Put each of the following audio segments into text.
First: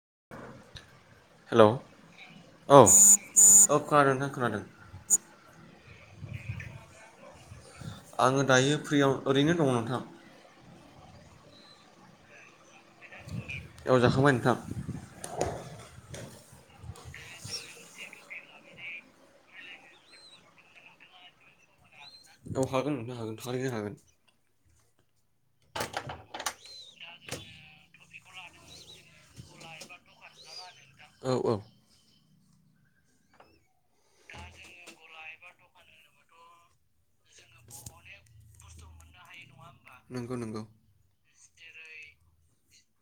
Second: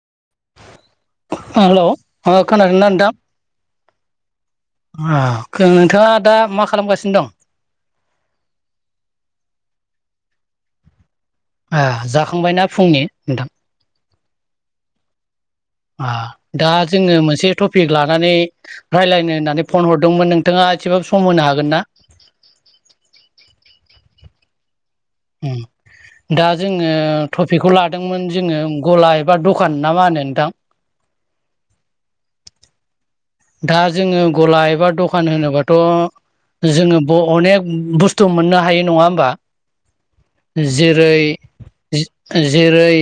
[unintelligible] Hello हेल औ खोनादों ना औ खोनादों खोनादों नोंथां नोंथाङा दा मा खालामगासिनो दं आङो दायो फ्रियाव ओरैनो दङ नोंथां आ जाखांबाय ना फुंनि नोंथां खांबाय नोंथां आ दा जोङो मोनसे टपिक लानानै रायलायनो होननानै फन हरदोंमोन नोंथाङा एसेबांबो सम होनो हागोन ना औ हागोन नोंथां हागोन थारैनो हागोन उम दा जोङो थफिखौ लादोंमोन जोङो गला एबा दखान ना मा होनो नोंथां? औ औ। दा जोङो गला एबा दखान होनोबाथ' जोङो अनेक बुस्थु मोननो हाय नङा होमबा। नंगौ नंगौ जेरै जे-जेरै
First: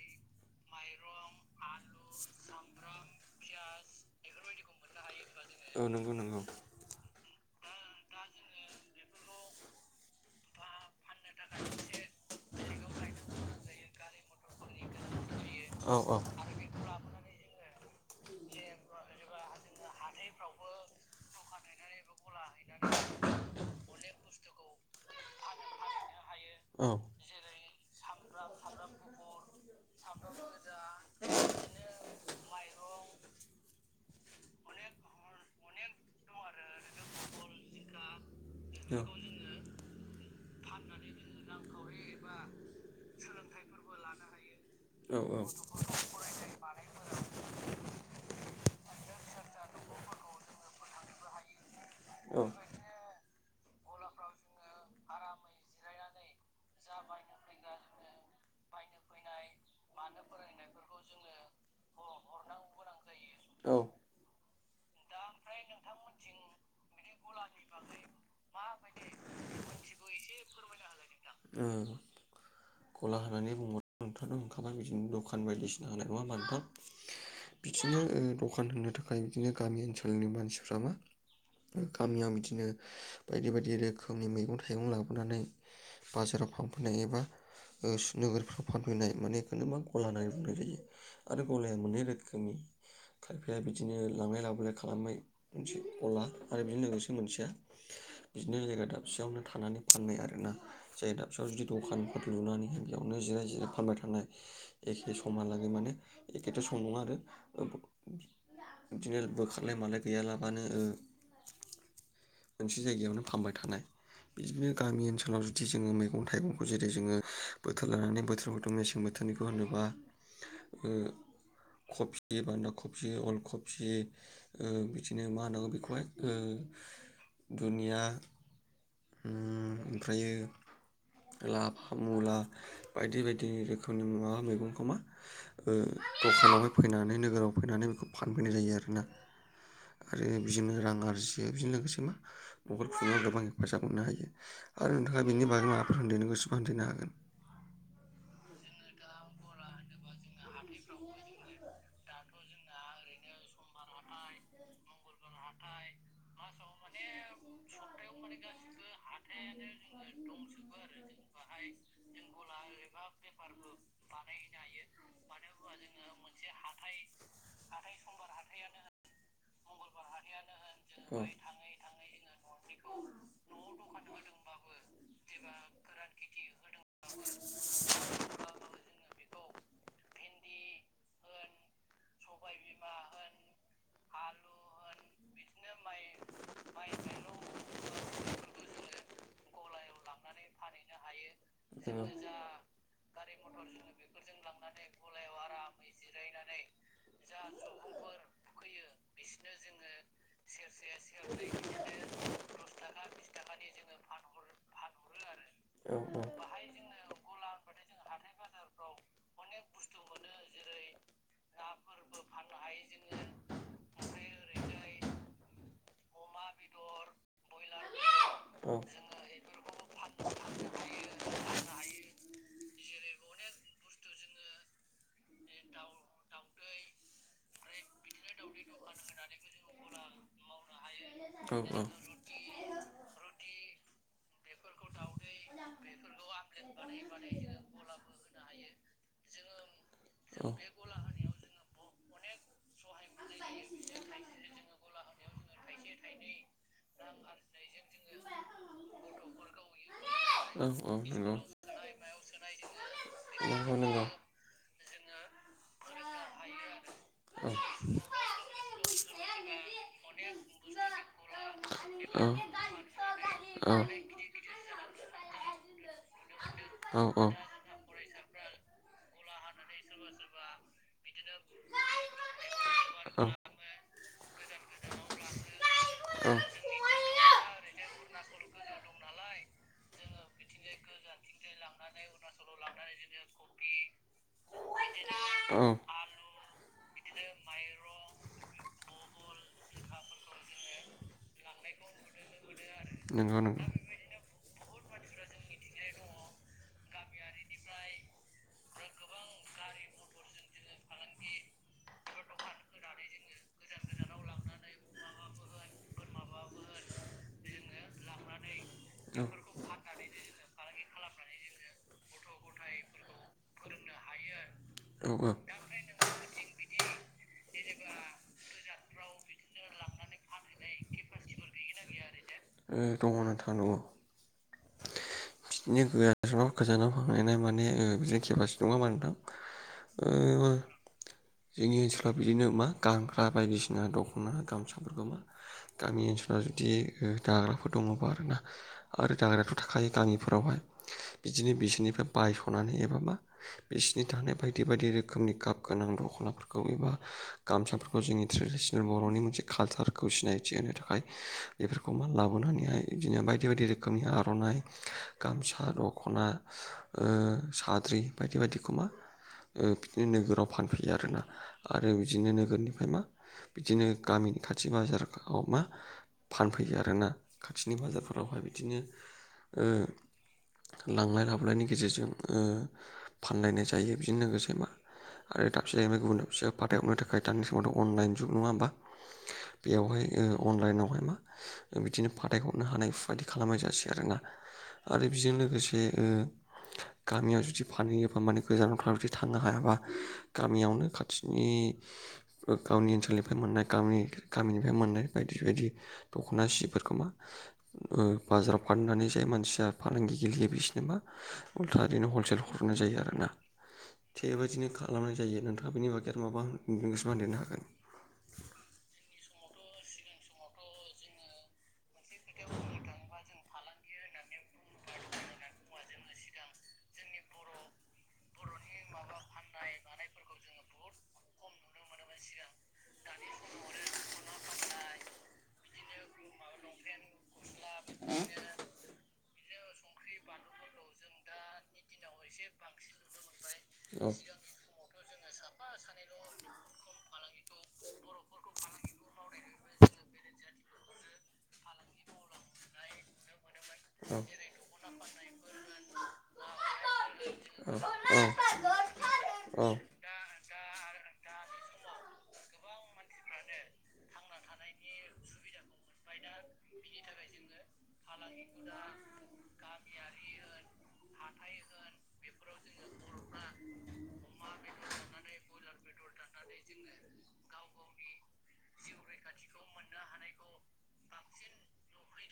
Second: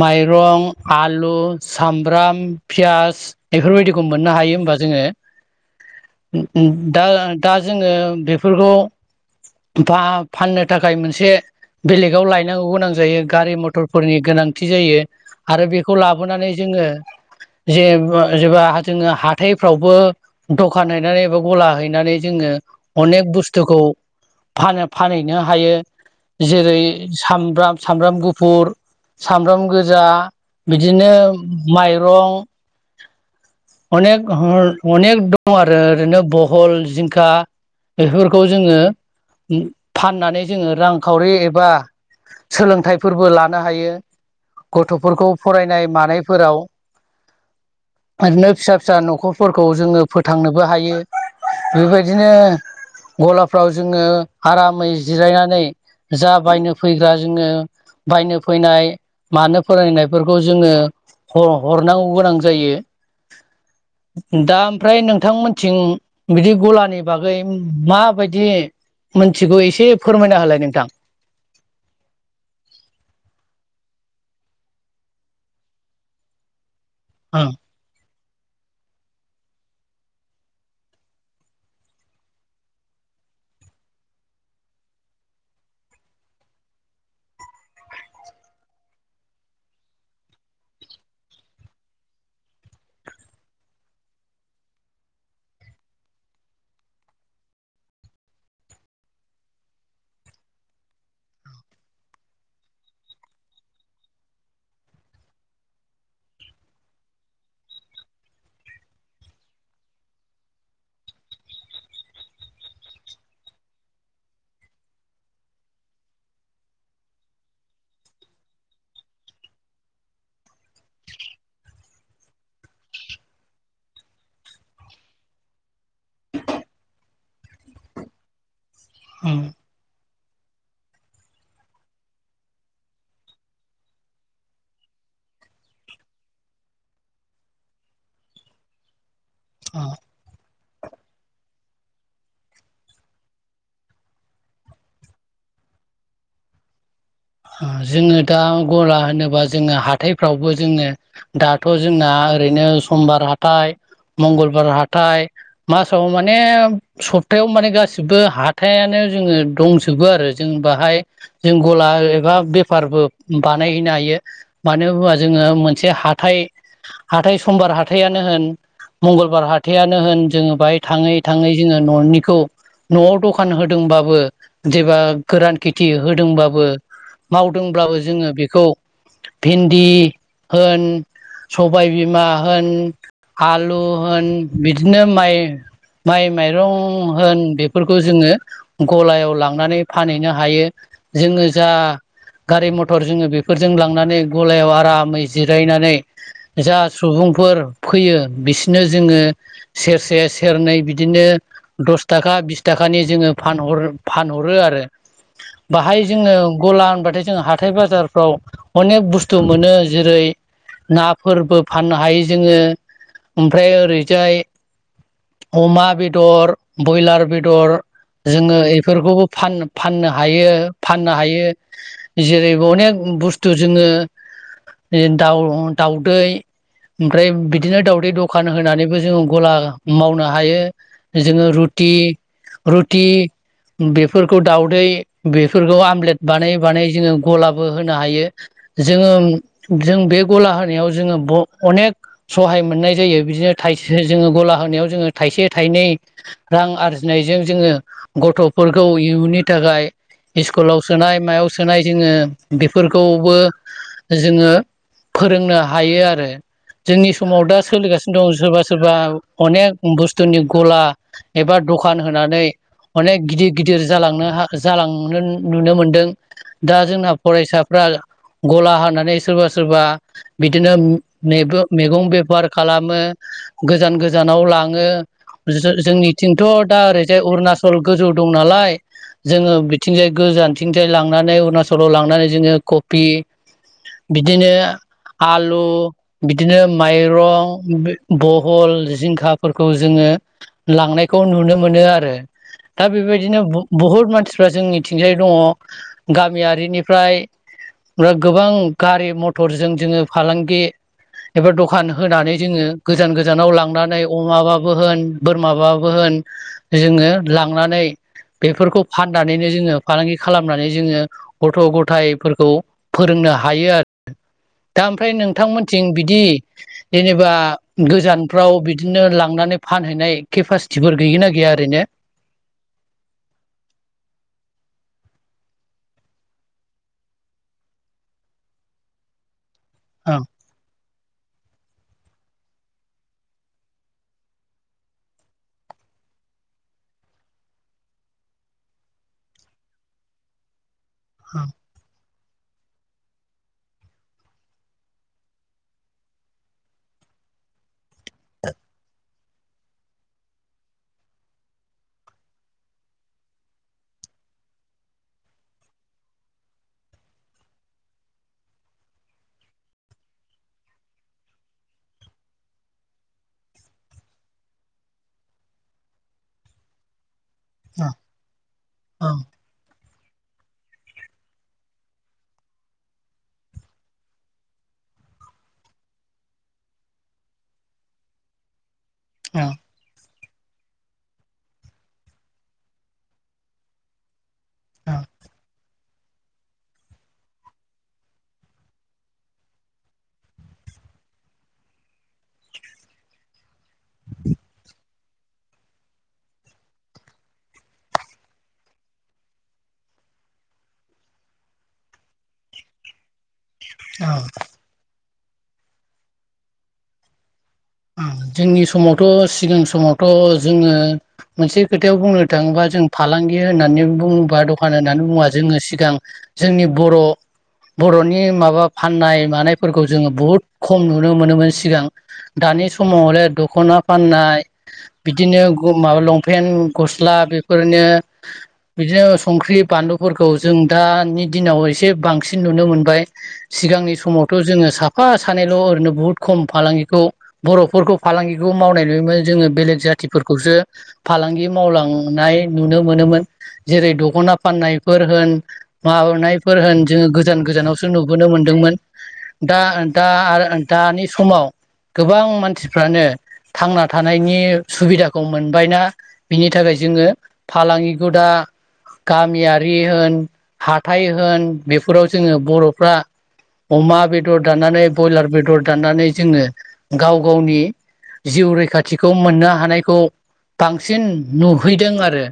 माइरं, आलु, सामब्राम, पियास बेफोरबायदिखौ मोननो हायो होबा जोङो। औ नंगौ नंगौ दा दा जोङो बेफोरखौ फाहा फाननो थाखाय मोनसे बेलेगाव लायनांगौ गोनां जायो गारि मथरफोरनि गोनांथि जायो। आरो औ बेखौ औ लाबोनानै जोङो जे बा जेबा जोङो हाथायफ्रावबो दखान हैनानै एबा गला हैनानै जोङो अनेक बुस्थुखौ फानो फानहैनो हायो। जेरै औ सामब्राम सामब्राम गुफुर। सामब्राम गोजा बिदिनो माइरं, अनेक अनेक दं आरो ओरैनो बहल, जिंखा, बेफोरखौ जोङो फान जोङो रांखावरि एबा सोलोंथाइफोरबो लानो हायो। गथ'फोरखौ फरायनाय मानायफोराव ओरैनो फिसा फिसा न'खरफोरखौ जोङो फोथांनोबो हायो। बेबायदिनो गला फ्राव जोङो आरामै जिरायनानै जा बायनो फैग्रा जोङो बायनो फैनाय मानो फोरायनायफोरखौ जोङो हर हरनांगौ गोनां जायो। जायो औ। दा ओमफ्राय नोंथांमोनथिं बिदि गलानि बागै माबायदि मोनथिगौ एसे फोरमायना होलाय नोंथां। ओ गला होनानै बुङो नोंथाङाथ' ओखाबाय बिदिनो दखान बायदिसिना होनाय नङा होनबा नोंथां? बिदिनो ओदखान होनो थाखाय बिदिनो गामि ओनसोलनि मानसिफ्रा मा गामियाव बिदिनो बायदि बायदि रोखोमनि मैगं थाइगं लाबोनानै बाजाराव फानफैनो हायो एबा ओ नोगोरफ्राव फानफैनाय मानेखौनोनो मा गला होननानै बुंनाय जायो। आरो गलाया मोनै रोखोमनि खायफाया बिदिनो लांलाय लाबोलाय खालामनाय मोनसे गला। आरो बिदिनो लोगोसे मोनसेया बिदिनो जायगा दाबसेयावनो थानानै फाननाय आरोना। जायगा दाबसेयाव जुदि दखानफोर लुनानैहाय बेयावनो जिराय जिराय फानबाय थानाय एखे समहालागै माने एखेथ' सम नङा आरो बिदिनो बोखारलाय मालाय गैयालाबानो ओ मोनसे जायगायावनो फानबाय थानाय बिदिनो गामि ओनसोलाव जु दि जोङो मैगं थाइगंखौ जेरै जोङो बोथोर लानानै बोथोर मेसें बोथोरनिखौ होनोबा ओ कपि, बान्दा कबि, अल कबि बिदिनो मा होनांगौ बेखौहाय ओ [inaudible] दुनिया ओम। फ्रायो [inaudible] लाफा मुला बायदि बायदि रोखोमनि मुबा मैगंखौ मा ओ दखानावहाय फैनानै नोगोराव फैनानै बेखौ फानफैनाय जायो आरोना। आरो बिदिनो रां आरजियो बिजों लोगोसे मा न'खर खुाव गोबां हेफाजाब मोननो हायो। आरो नोंथाङा बेनि बागै माबाफोर होनदेरनो गोसोबा होनदेरनो हागोन। जोङो दा गला होनोबा जोङो हाथायफ्रावबो जोङो दाथ' जोंना ओरैनो समबार हाथाय मंगलबार हाथाय मासाव माने सपथायाव माने गासिबो हाथायानो जोङो दंजोबो आरो जों बाहाय जों गला एबा बेफारबो बानायहैनो हायो मानो होना जोङो मोनसे हाथाय हाथाय समबार हाथायानो होन मंगलबार हाथायानो होन जोङो बाहाय थाङै थाङै जोङो न'निखौ न'आव दखान होदोंबाबो जेबा गोरान खेथि होदोंबाबो मावदोंब्लाबो जोङो बेखौ भिन्दि होन सबायबिमा होन आलु होन बिदिनो माइ माइ माइरं होन बेफोरखौ जोङो ग' लांनानै फानहैनो हायो जोङो जा औ गारि मथर जोङो बेफोरजों लांनानै गलायाव आरामै जिरायनानै जा सुबुं फोर फैयो बिसोरनो जोङो सेरसे सेरनै बिदिनो दस थाखा बिस थाखानि जोङो फानहरो आरो औ बाहाय औ जोङो प्ला होनबाथाय जोंङो हाथाय बाजारफ्राव अनेक बुस्थु मोनो जेरै नाफोरबो फाननो हायो जोङो ओमफ्राय ओरैजाय अमा बेदर ब्रयलार बेदर जोङो बेफोरखौबो फान-फाननो हायो फाननो हायो। जेरै अनेक बुस्थु जोङो दाउ दाउदै ओमफ्राय बिदिनो दावदै दखान होनानैबो जोङो गला मावनो हायो जोङो रु औ औ टि रुटि बेफोरखौ दाउदै बेफोरखौ आमलेट बानाय बानायै जोङो गलाबो होनो हायो जोङो जों बे गला होनायाव जोङो [unintelligible] अनेक सहाय मोननाय जायो बिदिनो थाय जोङो गला होनायाव जोङो थाइसे थाइनै रां आरजिनाय जों जोङो गथ'फोरखौ इयुननि थाखाय इस्कुलाव नंगौ सोनाय मायाव सोनाय जोङो बेफोरखौबो नंगौ नंगौ जोङो फोरोंनो हायो आरो। जोंनि समाव दा सोलिगासिनो दं सोरबा सोरबा औ अनेक बुस्थुनि गला औ एबा दखा दुखान होनानै अनेक गिदिर गिदिर जालांनो जालांनो नुनो मोनदों दा औ जोंना फरायसाफ्रा गला हानानै सोरबा सोरबा बिदिनो मेग मैगं बेफार खालामो गोजान गोजानाव लाङो [unintelligible] जोंनिथिंथ' दा ओरैजाय अरुणाचल गोजौ दं नालाय जोङो बिथिंजाय गोजानथिंफ्राय लांनानै अरुणाचलाव लांनानै जोङो कबि बिदिनो औ आलु बिदिनो माइरं बहल जिंखाफोरखौ जोङो लांनायखौ नुनो मोनो आरो दा नंगौ बेबायदिनो नंगौ बु- बुहुत मानसिफ्रा जोंनि थिंजाय दङ गामियारिनिफ्राय गोबां गारि मथरजों जोङो फालांगि एबा दखान होनानै जोङो गोजान गोजानाव लांनानै अमाबाबो होन बोरमाबाबो होन जों ङो लांनानै बेफोरखौ फाननानैनो जोङो फालांगि खालामनानै जोङो गथ' गथायाइफोरखौ फोरोंनो हायो आरो। दा आरो औ ओमफ्राय नोंथांमोनथिं बिदि जेनेबा गोजानफ्राव बिदिनो लांनानै फानहैनाय केपासिटिफोर गैयोना गैया? ओरैनो ओ दङ नोंथां दङ। बिदिनो [unintelligible] गोजानाव फांहैनाय माने ओ बिदिनो केपासिटि नङा होनबा ओं नोथां [unintelligible] बिदिनो मा गानग्रा बायदिसिना दख'ना गामसाफोरखौ मा गामि ओनसोलाव जुदि जाग्राफोर दङबा आरोना आरो जाग्रायाथ' थाखायो गामि फोरावहाय बिदिनो बिसोरनिफ्राय बायस'नानै एबा मा बिसिनि थानाय बायदि बायदि रोखोमनि गाब गोनां दख'नाफोरखौ एबा गामसाफोरखौ जोंनि ट्रेडिसनेल लाबोनानैहाय बिदिनो बायदि बायदि रोखोमनि आर'नाइ गामसा दख'ना ओ- साद्रि बायदि बायदि खोमा बिदिनो नोगोराव फानफैयो आरोना आरो बिदिनो नोगोरनिफ्राय मा बिदिनो गामि नि खाथि बाजाराव मा फानफैयो आरोना खाथिनि ओं बाजारफोरावहाय बिदिनो ओं ओ- लांलाय लाबोलायनि गेजेरजों ओ- फानलायनाय जायो बिजों लोगोसे मा आरो दाबसे जाहैबाय गुबुनाब फिसा फाथायहरनो थाखायानि समावथ' अनइन जुग नङा होमबा ओं बेयावहाय अनलाइनावहाय मा बिदिनो फाथायहरनो हानाय बेफोरबायदि खालामनाय जासै आरोना ओं आरो बेजों लोगोसे ओ- गामियाव जुदि फानहयो एबा माने गोजानावफ्रा जुदि थांनो हायाबा गामियावनो खाथिनि गावनि ओनसोलनिफ्राय मोननाय गामि- गामिनिफ्राय मोननाय बायदि बायदि दख'ना सिफोर खोमा ओ- बाजाराव फाननानै जाय मानसिया फालांगि गेलेयो मा उल्था ओरैनो हलसेल हरनाय जायो आरोना ओं थिगबायदिनो खालामनाय जायो नोंथाङा बेनि बागै माबा नसो बानदेरनो हागोन [unintelligible] जोंनि समावथ' सिगां समावथ' जोङो मोनसे खोथायाव बुंनो थाङोबा जों फालांगि गि- होननानै बुङोबा दखान होननानै बुङोबा जोङो सिगां जोंनि बर' बर'नि माबा फाननाय मानायफोरखौ जोङो बुहुद खम नुनो मोनोमोन सिगां दानि समाव हलाय दखना फाननाय बिदिनो माबा लंपेन्ट गस्ला बे- ओरैनो बिदिनो संख्रि बानलुफोरखौ जों दानि दिनाव एसे बांसिन नुनो मोनबाय सिगांनि औ समावथ' जोङो साफा सानैल' ओरैनो बहुद खम फालांगिखौ बर'फोरखौ फालांगिखौ मावनाय नुयोमोन जोङो बेलेग जाथिफोरखौसो फालांगि मावलांनाय नुनो मोनोन जेरै दखना फाननायफोर होन मानाय जोङो गोजान गोजानावसो नुबोनो मोनदोंमोन औ दा- दा- आरो दानि समाव गोबां मानसिफ्रानो थांना थानायनि सुबिदाखौ मोनबायना बिनि थाखाय जोङो फालांगिखौदा गामियारि होन हाथाय होन बेफोराव जोङो बर'फ्रा अमा बेदर दाननानै ब्रयलार बेदर दाननानै जोङो गाव गावनि जिउ रैखाथिखौ मोननो हानायखौ बांसिन नुहैदों आरो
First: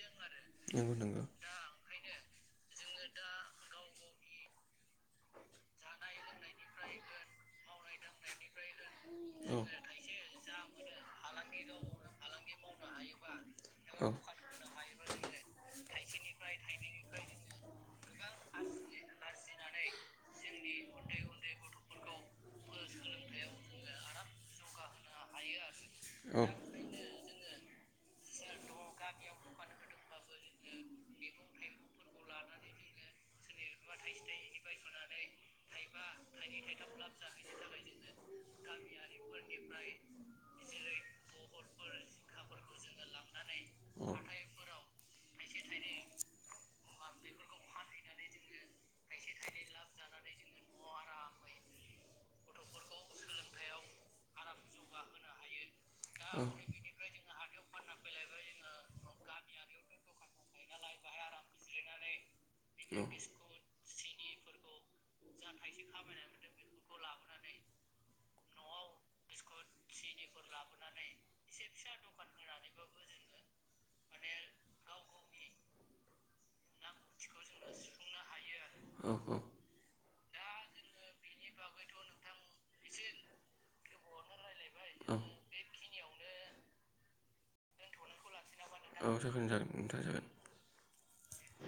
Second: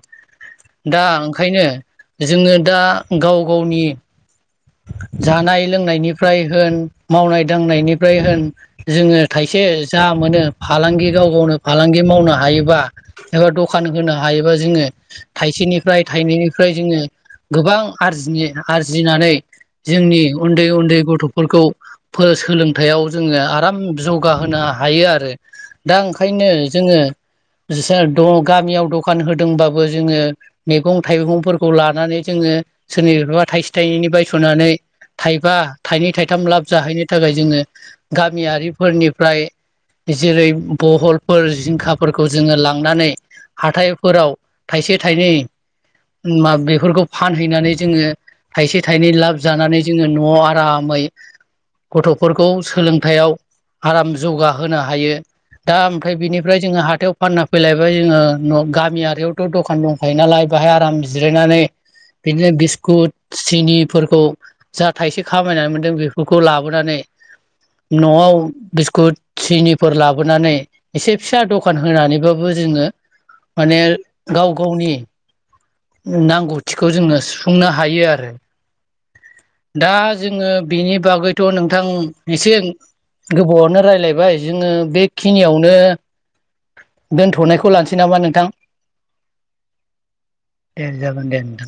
नंगौ दा नंगौ ओंखायनो जोङो दा- गाव गावनि जानाय लोंनायनि होन मावनाय दांनायनिफ्राय होन जोङो औ थाइसे जा मोनो फालांगि गाव गावनो फालांगि मावनो हायोबा एबा दखान होनो हायोबा जोङो थाइसेनिफ्राय थ बेनिफ्राय जोङो गोबां आरजि आरजिनानै जोंनि उन्दै उन्दै गथ'फोर सोलोंथायाइयाव जोङो आराम जौगाहोनो हायो आरो दा ओंखायनो जोङो गामियाव दखान होदोंबाबो जोङो मैगं थाइगंफोरखौ लानानै जोङो सोरनिफ्राइबा थायसे थायनैनि बायसनानै थायबा थयनै थायथाम लाब लाब जाहैनो थाखाय जोङो गामियारिफोरनिफ्राय जेरै बहलफोर जिंखाफोरखौ जोङो लांनानै हाथाइफोराव थाइसे थाइनै मा बेफोरखौ फानहैनानै जोङो थायसे लाब जानानै जोङो न'आव आरामै गथ'फोरखौ सोलोंथायाइआव आराम जौगाहोनो हायो। दा ओमफ्राय बिनिफ्राय जोङो हाथायाव फानना फैलायबाय जोङो न गामियारिआवथ' द'खान दंखायो नालाय बाहाय आराम जिरायनानै बिदिनो बिस्कुट निफोरखौ जा थाइसे खामायनानै मोनदों बेफोरखौ लाबोनानै न'आव बिस्कुट सिनिफोर लाबोनानै एसे फिसा दखान होनानैबाबो जोङो माने गाव गावनि नांगौथिखौ जोङो सुफुंनो हायो आरो। दा जोङो बिनि बागैथ' नोंथां एसे गोबावआनो रायलायबाय जोङो बेखिनियावनो दोनथ'नायखौ लानोसै नामा नों औ जागोन जागोन नोंथां जागोन। दे जागोन दे नोंथां।